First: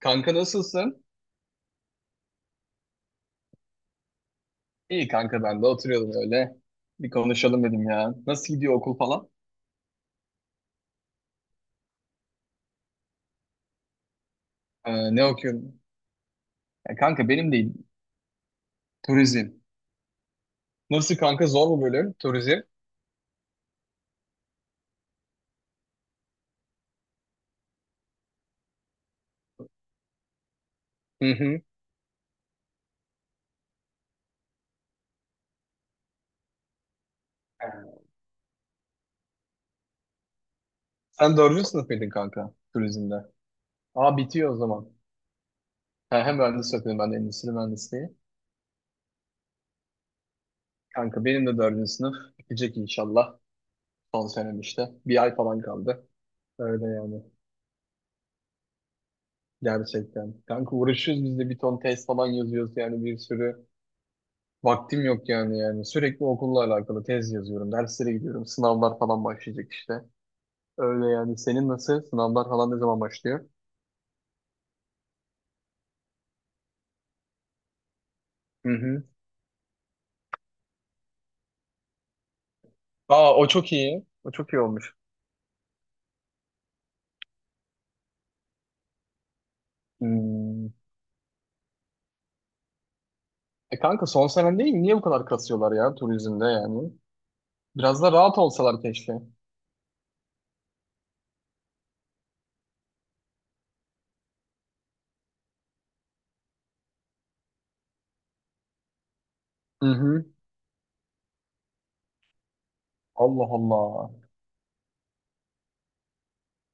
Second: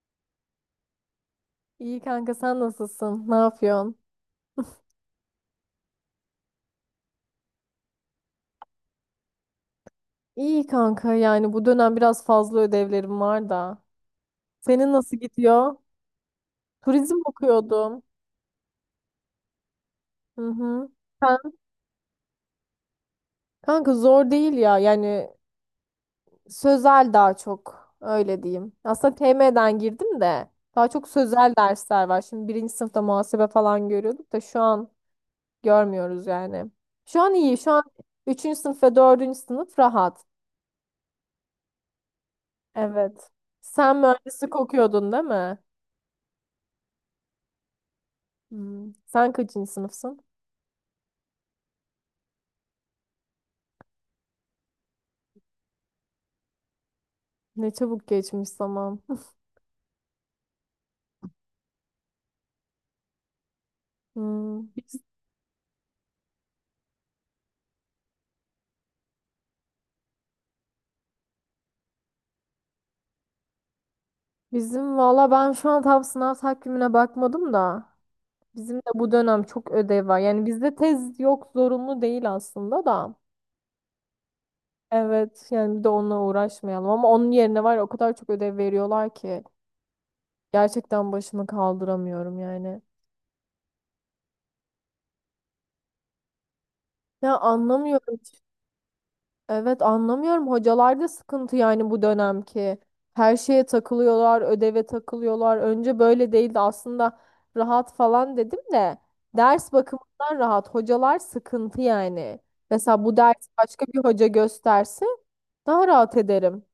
Kanka, nasılsın? İyi kanka sen nasılsın? Ne yapıyorsun? İyi kanka, ben de oturuyordum öyle. Bir konuşalım dedim ya. Nasıl gidiyor okul falan? İyi kanka yani bu dönem biraz fazla ödevlerim var da. Senin nasıl Ne gidiyor? okuyorsun? Ya Turizm kanka benim değil. okuyordum. Turizm. Hı hı. Nasıl kanka, Sen- zor mu bölüm? Turizm. Kanka zor değil ya yani sözel daha çok öyle diyeyim. Aslında TM'den girdim de daha çok Hı sözel hı. dersler var. Şimdi birinci sınıfta muhasebe falan görüyorduk da şu an görmüyoruz yani. Şu an iyi şu an üçüncü sınıf ve dördüncü sınıf rahat. Sen dördüncü sınıf mıydın kanka turizmde? Evet. Sen Aa, bitiyor o mühendislik zaman. okuyordun değil mi? Ha, hem mühendis okuyorum ben de, endüstri mühendisliği. Hmm. Sen kaçıncı sınıfsın? Kanka benim de dördüncü sınıf bitecek inşallah. Son senem işte. Bir ay falan kaldı. Öyle yani. Ne çabuk geçmiş zaman. Gerçekten. Kanka uğraşıyoruz biz de, bir ton test falan yazıyoruz yani, bir sürü. Hmm. Vaktim yok yani. Sürekli okulla alakalı tez yazıyorum. Derslere gidiyorum. Sınavlar falan başlayacak işte. Öyle yani. Senin nasıl? Sınavlar falan ne zaman başlıyor? Bizim valla ben şu an tam sınav takvimine bakmadım da Hı bizim de hı. bu dönem çok ödev var. Yani bizde tez yok zorunlu değil aslında da. Aa, o çok iyi. O çok iyi olmuş. Evet yani bir de onunla uğraşmayalım ama onun yerine var ya o kadar çok ödev veriyorlar ki Hmm. gerçekten başımı kaldıramıyorum yani. E kanka, son senen değil mi? Niye bu kadar kasıyorlar ya turizmde yani? Ya Biraz da anlamıyorum. rahat olsalar keşke. Evet anlamıyorum. Hocalarda sıkıntı yani bu dönemki. Her şeye takılıyorlar, ödeve takılıyorlar. Önce böyle değildi aslında rahat falan dedim de ders Hı hı. bakımından rahat. Hocalar sıkıntı yani. Mesela bu ders Allah başka bir Allah. hoca gösterse daha rahat ederim.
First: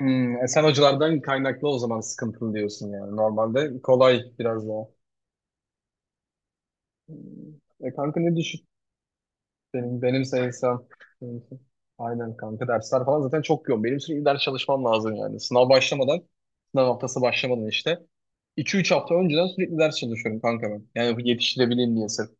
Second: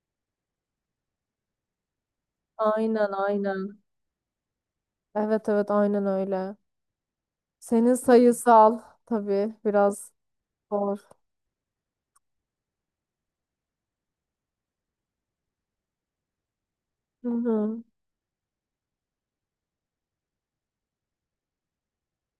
Hmm, e sen hocalardan kaynaklı o zaman sıkıntılı diyorsun Aynen yani. aynen. Normalde kolay biraz daha. Evet evet aynen öyle. Hmm. E Senin kanka, ne düşün? sayısal tabii Benim, biraz benim sayısam. zor. benim- Aynen kanka, dersler falan zaten çok yoğun. Benim sürekli ders çalışmam lazım yani. Sınav başlamadan, sınav haftası Hı başlamadan hı. işte. İki üç hafta önceden sürekli ders çalışıyorum kanka ben. Yani yetiştirebileyim diye sırf.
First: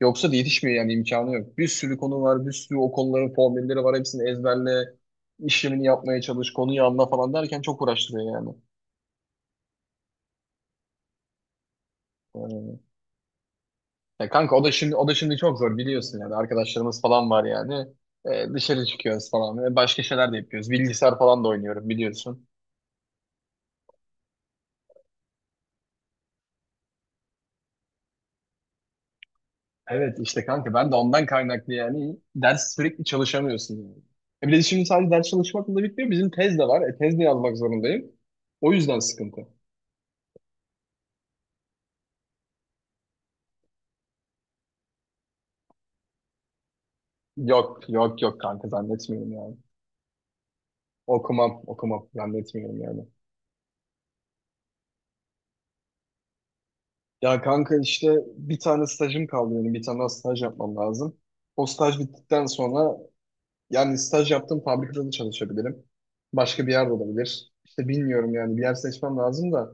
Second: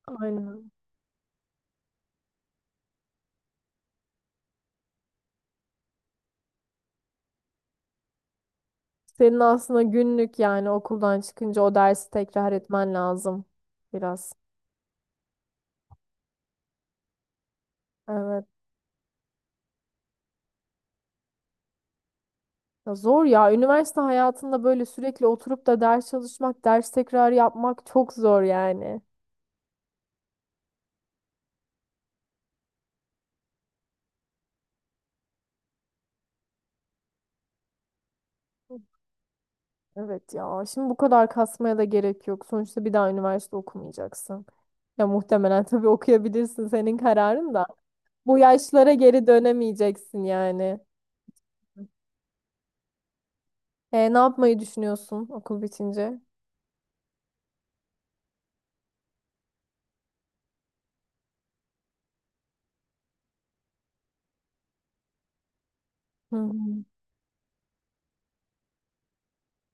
Yoksa da Aynen. yetişmiyor yani, imkanı yok. Bir sürü konu var, bir sürü o konuların formülleri var. Hepsini ezberle, işlemini yapmaya çalış, konuyu anla falan derken çok uğraştırıyor yani. Senin aslında günlük yani okuldan çıkınca o dersi tekrar Ee, etmen lazım Ya biraz. kanka, o da şimdi çok zor biliyorsun yani, arkadaşlarımız falan var yani. Evet. E, dışarı çıkıyoruz falan. E, başka şeyler de yapıyoruz. Bilgisayar falan da oynuyorum biliyorsun. Ya zor ya. Üniversite hayatında böyle sürekli oturup da ders çalışmak, ders tekrar yapmak çok zor yani. Evet işte kanka, ben de ondan kaynaklı yani, ders sürekli çalışamıyorsun yani. E bir de şimdi sadece ders çalışmakla da bitmiyor. Bizim tez de var. E, tez de yazmak zorundayım. O yüzden sıkıntı. Evet ya. Şimdi bu kadar kasmaya da gerek yok. Sonuçta bir daha üniversite okumayacaksın. Ya muhtemelen tabii okuyabilirsin senin kararın da. Yok yok yok Bu kanka, yaşlara geri zannetmiyorum yani. dönemeyeceksin yani. Okumam zannetmiyorum yani. Ne yapmayı düşünüyorsun okul bitince? Ya kanka işte, bir tane stajım kaldı benim. Bir tane daha staj yapmam lazım. O staj bittikten sonra, yani staj yaptığım fabrikada da çalışabilirim. Hı Başka bir hı. yerde olabilir. İşte bilmiyorum yani, bir yer seçmem lazım da.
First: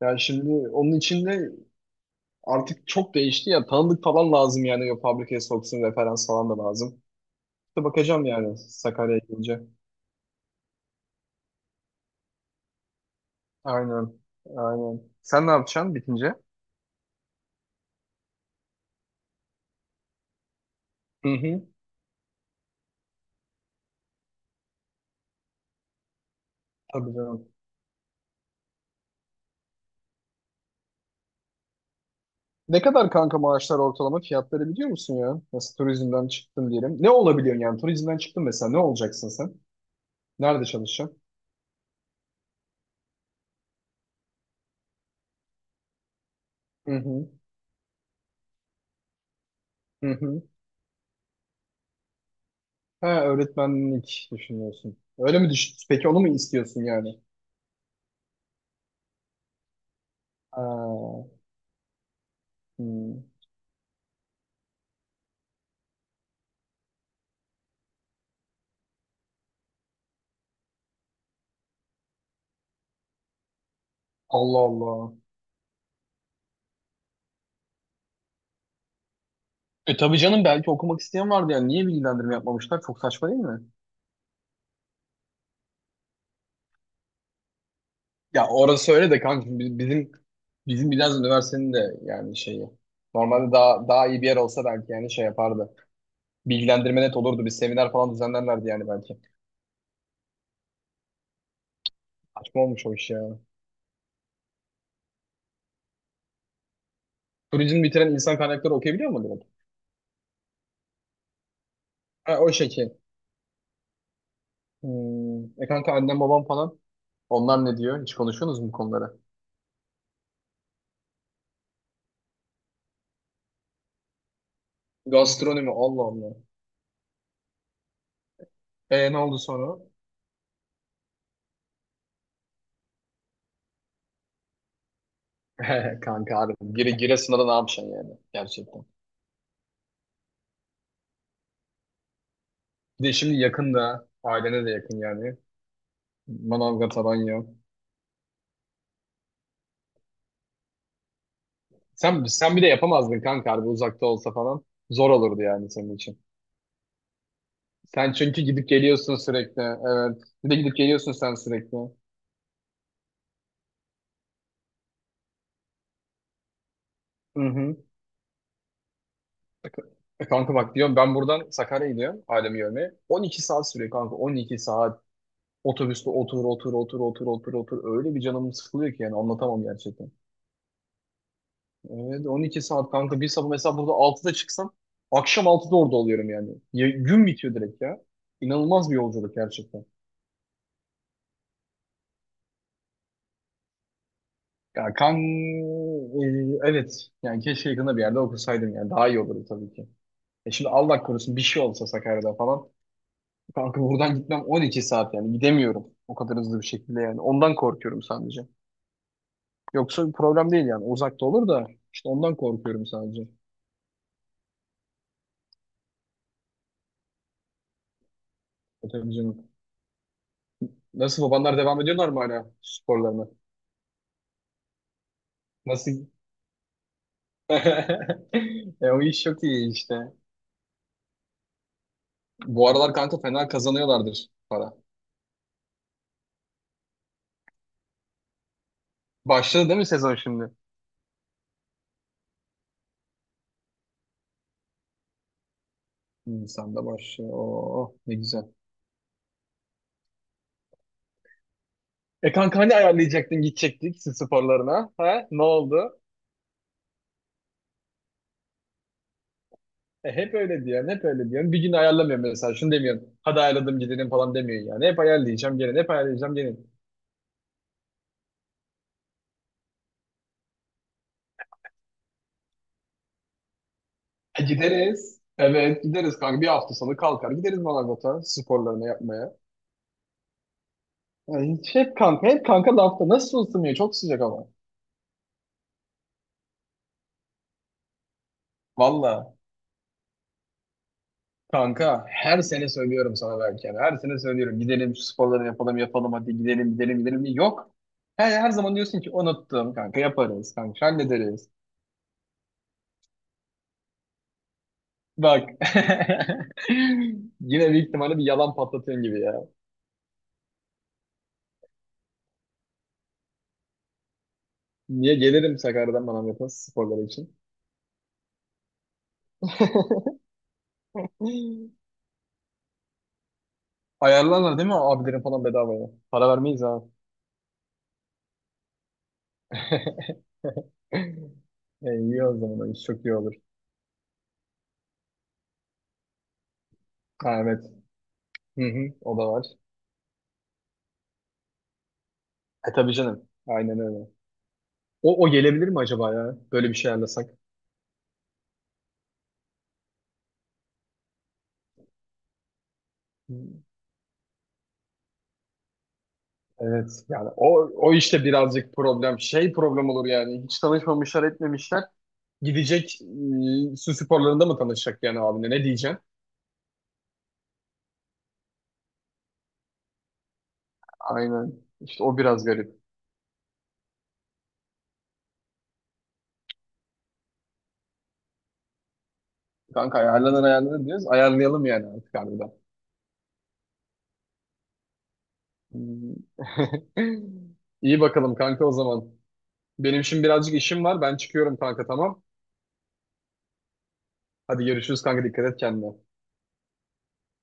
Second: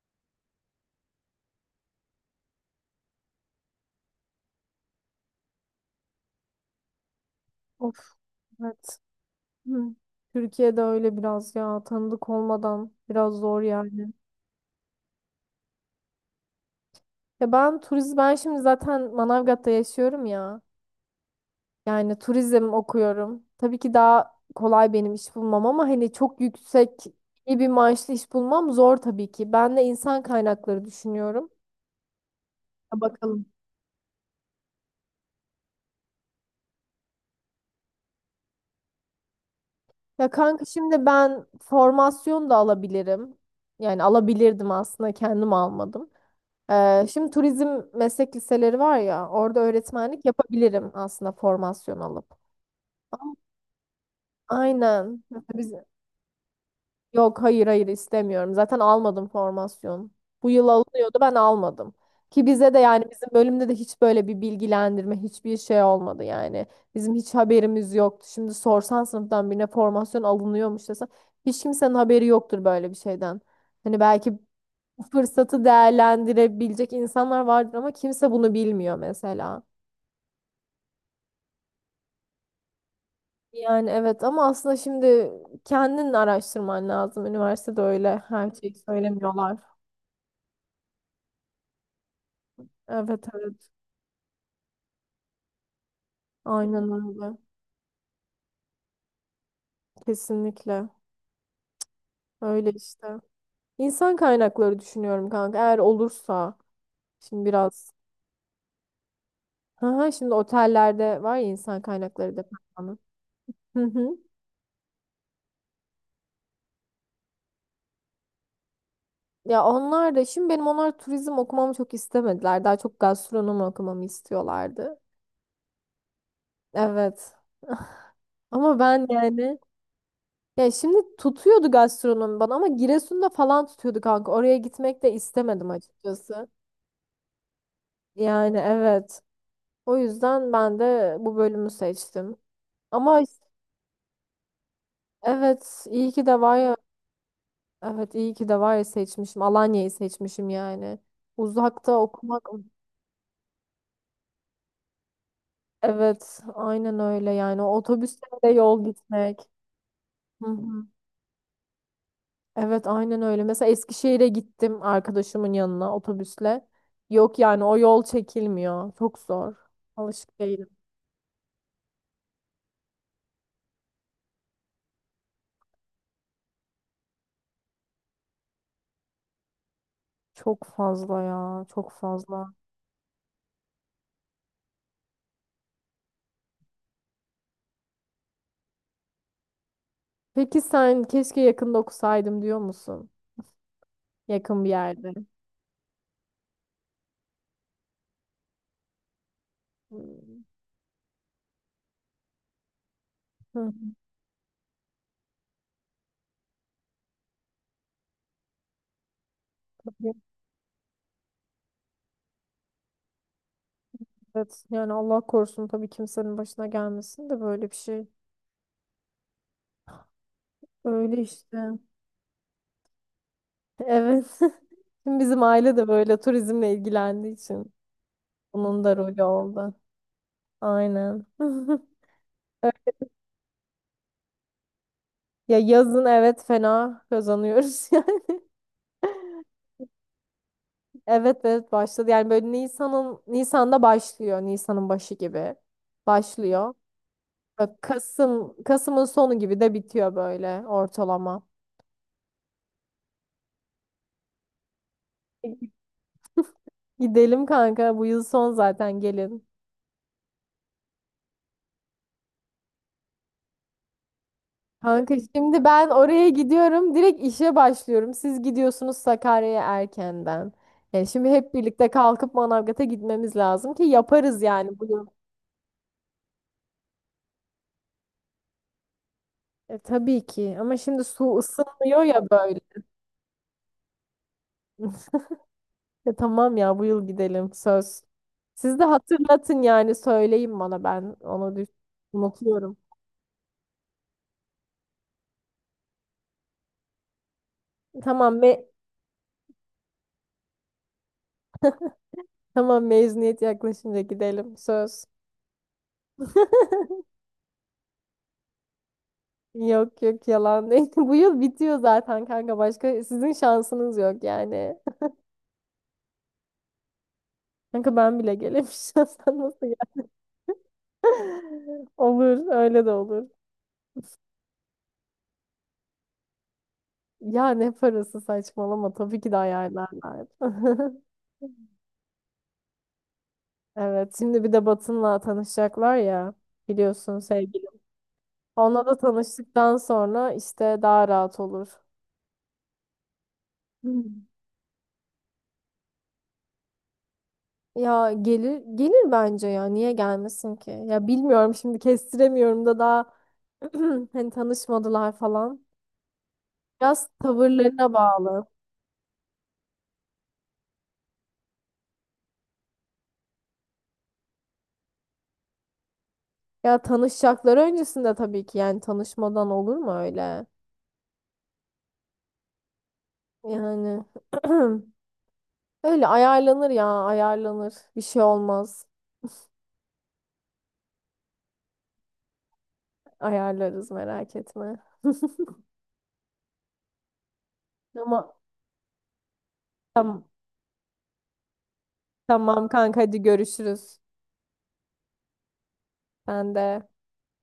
Yani şimdi onun için de, artık çok değişti ya. Tanıdık falan lazım yani, o fabrikaya soksun, referans falan da lazım. İşte Of, bakacağım yani evet. Sakarya'ya gelince. Hı. Türkiye'de öyle biraz ya tanıdık olmadan biraz zor yani. Aynen. Aynen. Sen ne yapacaksın bitince? Ya ben turizm ben şimdi zaten Manavgat'ta yaşıyorum ya. Hı hı. Yani turizm okuyorum. Tabii ki daha kolay benim iş bulmam ama hani çok yüksek Tabii canım. iyi bir maaşlı iş bulmam zor tabii ki. Ben de insan kaynakları düşünüyorum. Ne Ha, kadar kanka bakalım. maaşlar, ortalama fiyatları biliyor musun ya? Nasıl, turizmden çıktın diyelim. Ne olabiliyorsun yani? Turizmden çıktın mesela, ne olacaksın sen? Ya kanka Nerede şimdi çalışacaksın? ben formasyon da alabilirim. Yani alabilirdim aslında kendim almadım. Hı hı. Şimdi turizm meslek liseleri var ya orada Hı öğretmenlik hı. yapabilirim aslında formasyon alıp. Ha, öğretmenlik düşünüyorsun. Aynen. Öyle Mesela mi düş, peki onu mu istiyorsun yani? yok, hayır hayır istemiyorum. Zaten almadım formasyon. Bu Ha, yıl alınıyordu ben almadım. Ki bize de yani hmm. bizim bölümde de hiç böyle bir bilgilendirme hiçbir şey olmadı yani. Bizim hiç haberimiz yoktu. Şimdi sorsan sınıftan birine formasyon alınıyormuş desen hiç kimsenin haberi yoktur böyle bir şeyden. Hani belki Allah bu Allah. fırsatı değerlendirebilecek insanlar vardır ama kimse bunu bilmiyor mesela. E tabii canım, belki okumak isteyen vardı yani. Niye bilgilendirme yapmamışlar? Çok saçma değil mi? Yani evet ama aslında şimdi kendin araştırman lazım. Üniversitede öyle Ya her şeyi orası öyle de kanka, söylemiyorlar. bizim biraz üniversitenin de yani şeyi. Evet Normalde evet. daha iyi bir yer olsa belki yani şey yapardı. Aynen Bilgilendirme net öyle. olurdu. Bir seminer falan düzenlerlerdi yani belki. Kesinlikle. Saçma Öyle olmuş o işte. iş ya. İnsan kaynakları düşünüyorum kanka. Eğer olursa şimdi Turizm biraz. bitiren insan kaynakları okuyabiliyor mu direkt? Hı hı, şimdi otellerde var ya insan kaynakları Ha, o şekil. departmanı. Hı hı. Hmm. E kanka, annem babam falan, onlar ne diyor? Hiç konuşuyorsunuz mu bu konuları? Ya onlar da şimdi benim onlar turizm okumamı çok istemediler. Daha çok gastronomi okumamı istiyorlardı. Gastronomi, Allah Allah. Evet. Ama ben E ne oldu yani sonra? ya şimdi tutuyordu gastronomi bana ama Giresun'da falan tutuyordu kanka. Oraya gitmek de istemedim Kanka açıkçası. abi, Giresun'da da ne yapacaksın yani Yani gerçekten. evet. O yüzden ben de bu bölümü seçtim. Bir de Ama şimdi is- yakın, ailene de yakın yani. evet iyi ki de var ya Manavgat, Alanya. evet iyi ki de var ya seçmişim. Alanya'yı seçmişim yani. Uzakta Sen, okumak sen bir de yapamazdın kanka, harbi uzakta olsa falan. Zor olurdu yani senin için. evet aynen öyle yani o Sen otobüsle çünkü de gidip yol geliyorsun gitmek. sürekli. Evet. Hı Bir de gidip hı. geliyorsun sen sürekli. Evet aynen öyle. Mesela Eskişehir'e gittim arkadaşımın yanına otobüsle. Yok Hı yani hı. o yol çekilmiyor. Çok zor. E Alışık kanka değilim. bak, diyorum ben buradan Sakarya'ya gidiyorum ailemi görmeye. 12 saat sürüyor kanka, 12 saat. Otobüste otur otur otur otur otur otur. Öyle bir canım sıkılıyor ki yani, anlatamam gerçekten. Çok fazla ya, çok Evet on fazla. iki saat kanka, bir sabah mesela burada altıda çıksam akşam altıda orada oluyorum yani. Ya- gün bitiyor direkt ya. İnanılmaz bir yolculuk gerçekten. Peki sen keşke yakında okusaydım diyor musun? Yakın bir Ya yerde. kan e, evet yani keşke yakında bir yerde okusaydım yani, daha iyi olurdu tabii ki. Hmm. E şimdi Allah korusun bir şey olsa Sakarya'da falan. Hı. Kanka buradan gitmem 12 saat yani, gidemiyorum o kadar hızlı bir şekilde yani. Ondan korkuyorum sadece. Yoksa bir problem değil yani, uzakta olur da işte, ondan korkuyorum sadece. Evet yani Allah korusun tabii kimsenin başına gelmesin de böyle bir şey. E, tabii canım. Öyle Nasıl babanlar, işte. devam ediyorlar mı hala sporlarına? Evet. Şimdi bizim aile de Nasıl? böyle turizmle ilgilendiği için bunun E, da o iş rolü çok iyi oldu. işte. Aynen. Bu aralar kanka fena kazanıyorlardır para. Ya yazın evet fena kazanıyoruz yani. Başladı değil mi sezon şimdi? Evet evet başladı. Yani böyle Nisan'da başlıyor. Nisan'ın başı gibi başlıyor. Nisan'da başlıyor. Böyle Oo, ne güzel. Kasım'ın sonu gibi de bitiyor böyle ortalama. E kanka hani ayarlayacaktın, gidecektik siz sporlarına? Ha? Ne E, oldu? Gidelim kanka bu yıl son zaten gelin. E, hep öyle diyorsun. Bir gün ayarlamıyorum mesela. Şunu demiyorsun. Hadi ayarladım gidelim falan demiyorsun yani. Hep Kanka ayarlayacağım şimdi gelin, ben hep oraya ayarlayacağım gelin. gidiyorum. Direkt işe başlıyorum. Siz gidiyorsunuz Sakarya'ya erkenden. Yani şimdi hep birlikte kalkıp Manavgat'a gitmemiz lazım ki yaparız E, yani bu yıl. gideriz. Evet gideriz kanka. Bir hafta sonu kalkar gideriz Manavgat'a sporlarını yapmaya. Tabii ki ama şimdi su Ya hiç, hep ısınmıyor kanka, ya hep böyle. kanka lafta. Nasıl ısınıyor? Çok sıcak ama. Tamam ya bu yıl gidelim söz. Siz de Valla. hatırlatın yani söyleyin bana ben onu Kanka her sene unutuyorum. söylüyorum sana belki. Yani. Her sene söylüyorum. Gidelim şu sporları yapalım yapalım, hadi gidelim gidelim gidelim. Yok. Her, Tamam, her zaman diyorsun ki unuttum kanka, yaparız kanka, hallederiz. tamam mezuniyet yaklaşınca gidelim söz. Bak. Yine büyük ihtimalle bir yalan patlatıyorsun gibi ya. Yok yok yalan değil. Bu yıl bitiyor zaten kanka. Başka sizin şansınız yok yani. Niye gelirim Sakarya'dan bana, yapın sporları için. Kanka ben bile gelemişim. Sen nasıl ya? Olur öyle de olur. Ayarlarlar değil mi abilerin falan bedavaya? Para vermeyiz ha. Ya ne parası saçmalama. Tabii ki de ayarlarlar. E, iyi o zaman. Çok iyi olur. Evet şimdi bir de Batın'la tanışacaklar ya. Biliyorsun Ha, evet. sevgilim. Hı Onunla hı, da o da var. tanıştıktan sonra işte daha rahat olur. E tabii canım. Aynen öyle. O gelebilir mi acaba ya? Böyle bir şey ayarlasak. Ya gelir gelir bence ya. Niye gelmesin ki? Ya bilmiyorum şimdi kestiremiyorum da daha Hı, hani tanışmadılar falan. evet. Biraz Yani o, tavırlarına o işte bağlı. birazcık problem. Şey problem olur yani. Hiç tanışmamışlar etmemişler. Gidecek, e, su sporlarında mı tanışacak yani abine? Ne diyeceksin? Ya tanışacakları öncesinde tabii ki yani tanışmadan olur mu öyle? Aynen. İşte o biraz garip. Yani öyle ayarlanır ya ayarlanır. Bir şey olmaz. Kanka ayarlanır diyoruz. Ayarlayalım yani artık harbiden. Ayarlarız merak etme. Hmm. İyi Ama bakalım kanka o zaman. Benim şimdi tamam, birazcık işim var. Ben çıkıyorum kanka, tamam. tamam kanka hadi görüşürüz. Hadi görüşürüz kanka, dikkat et kendine. Ben de.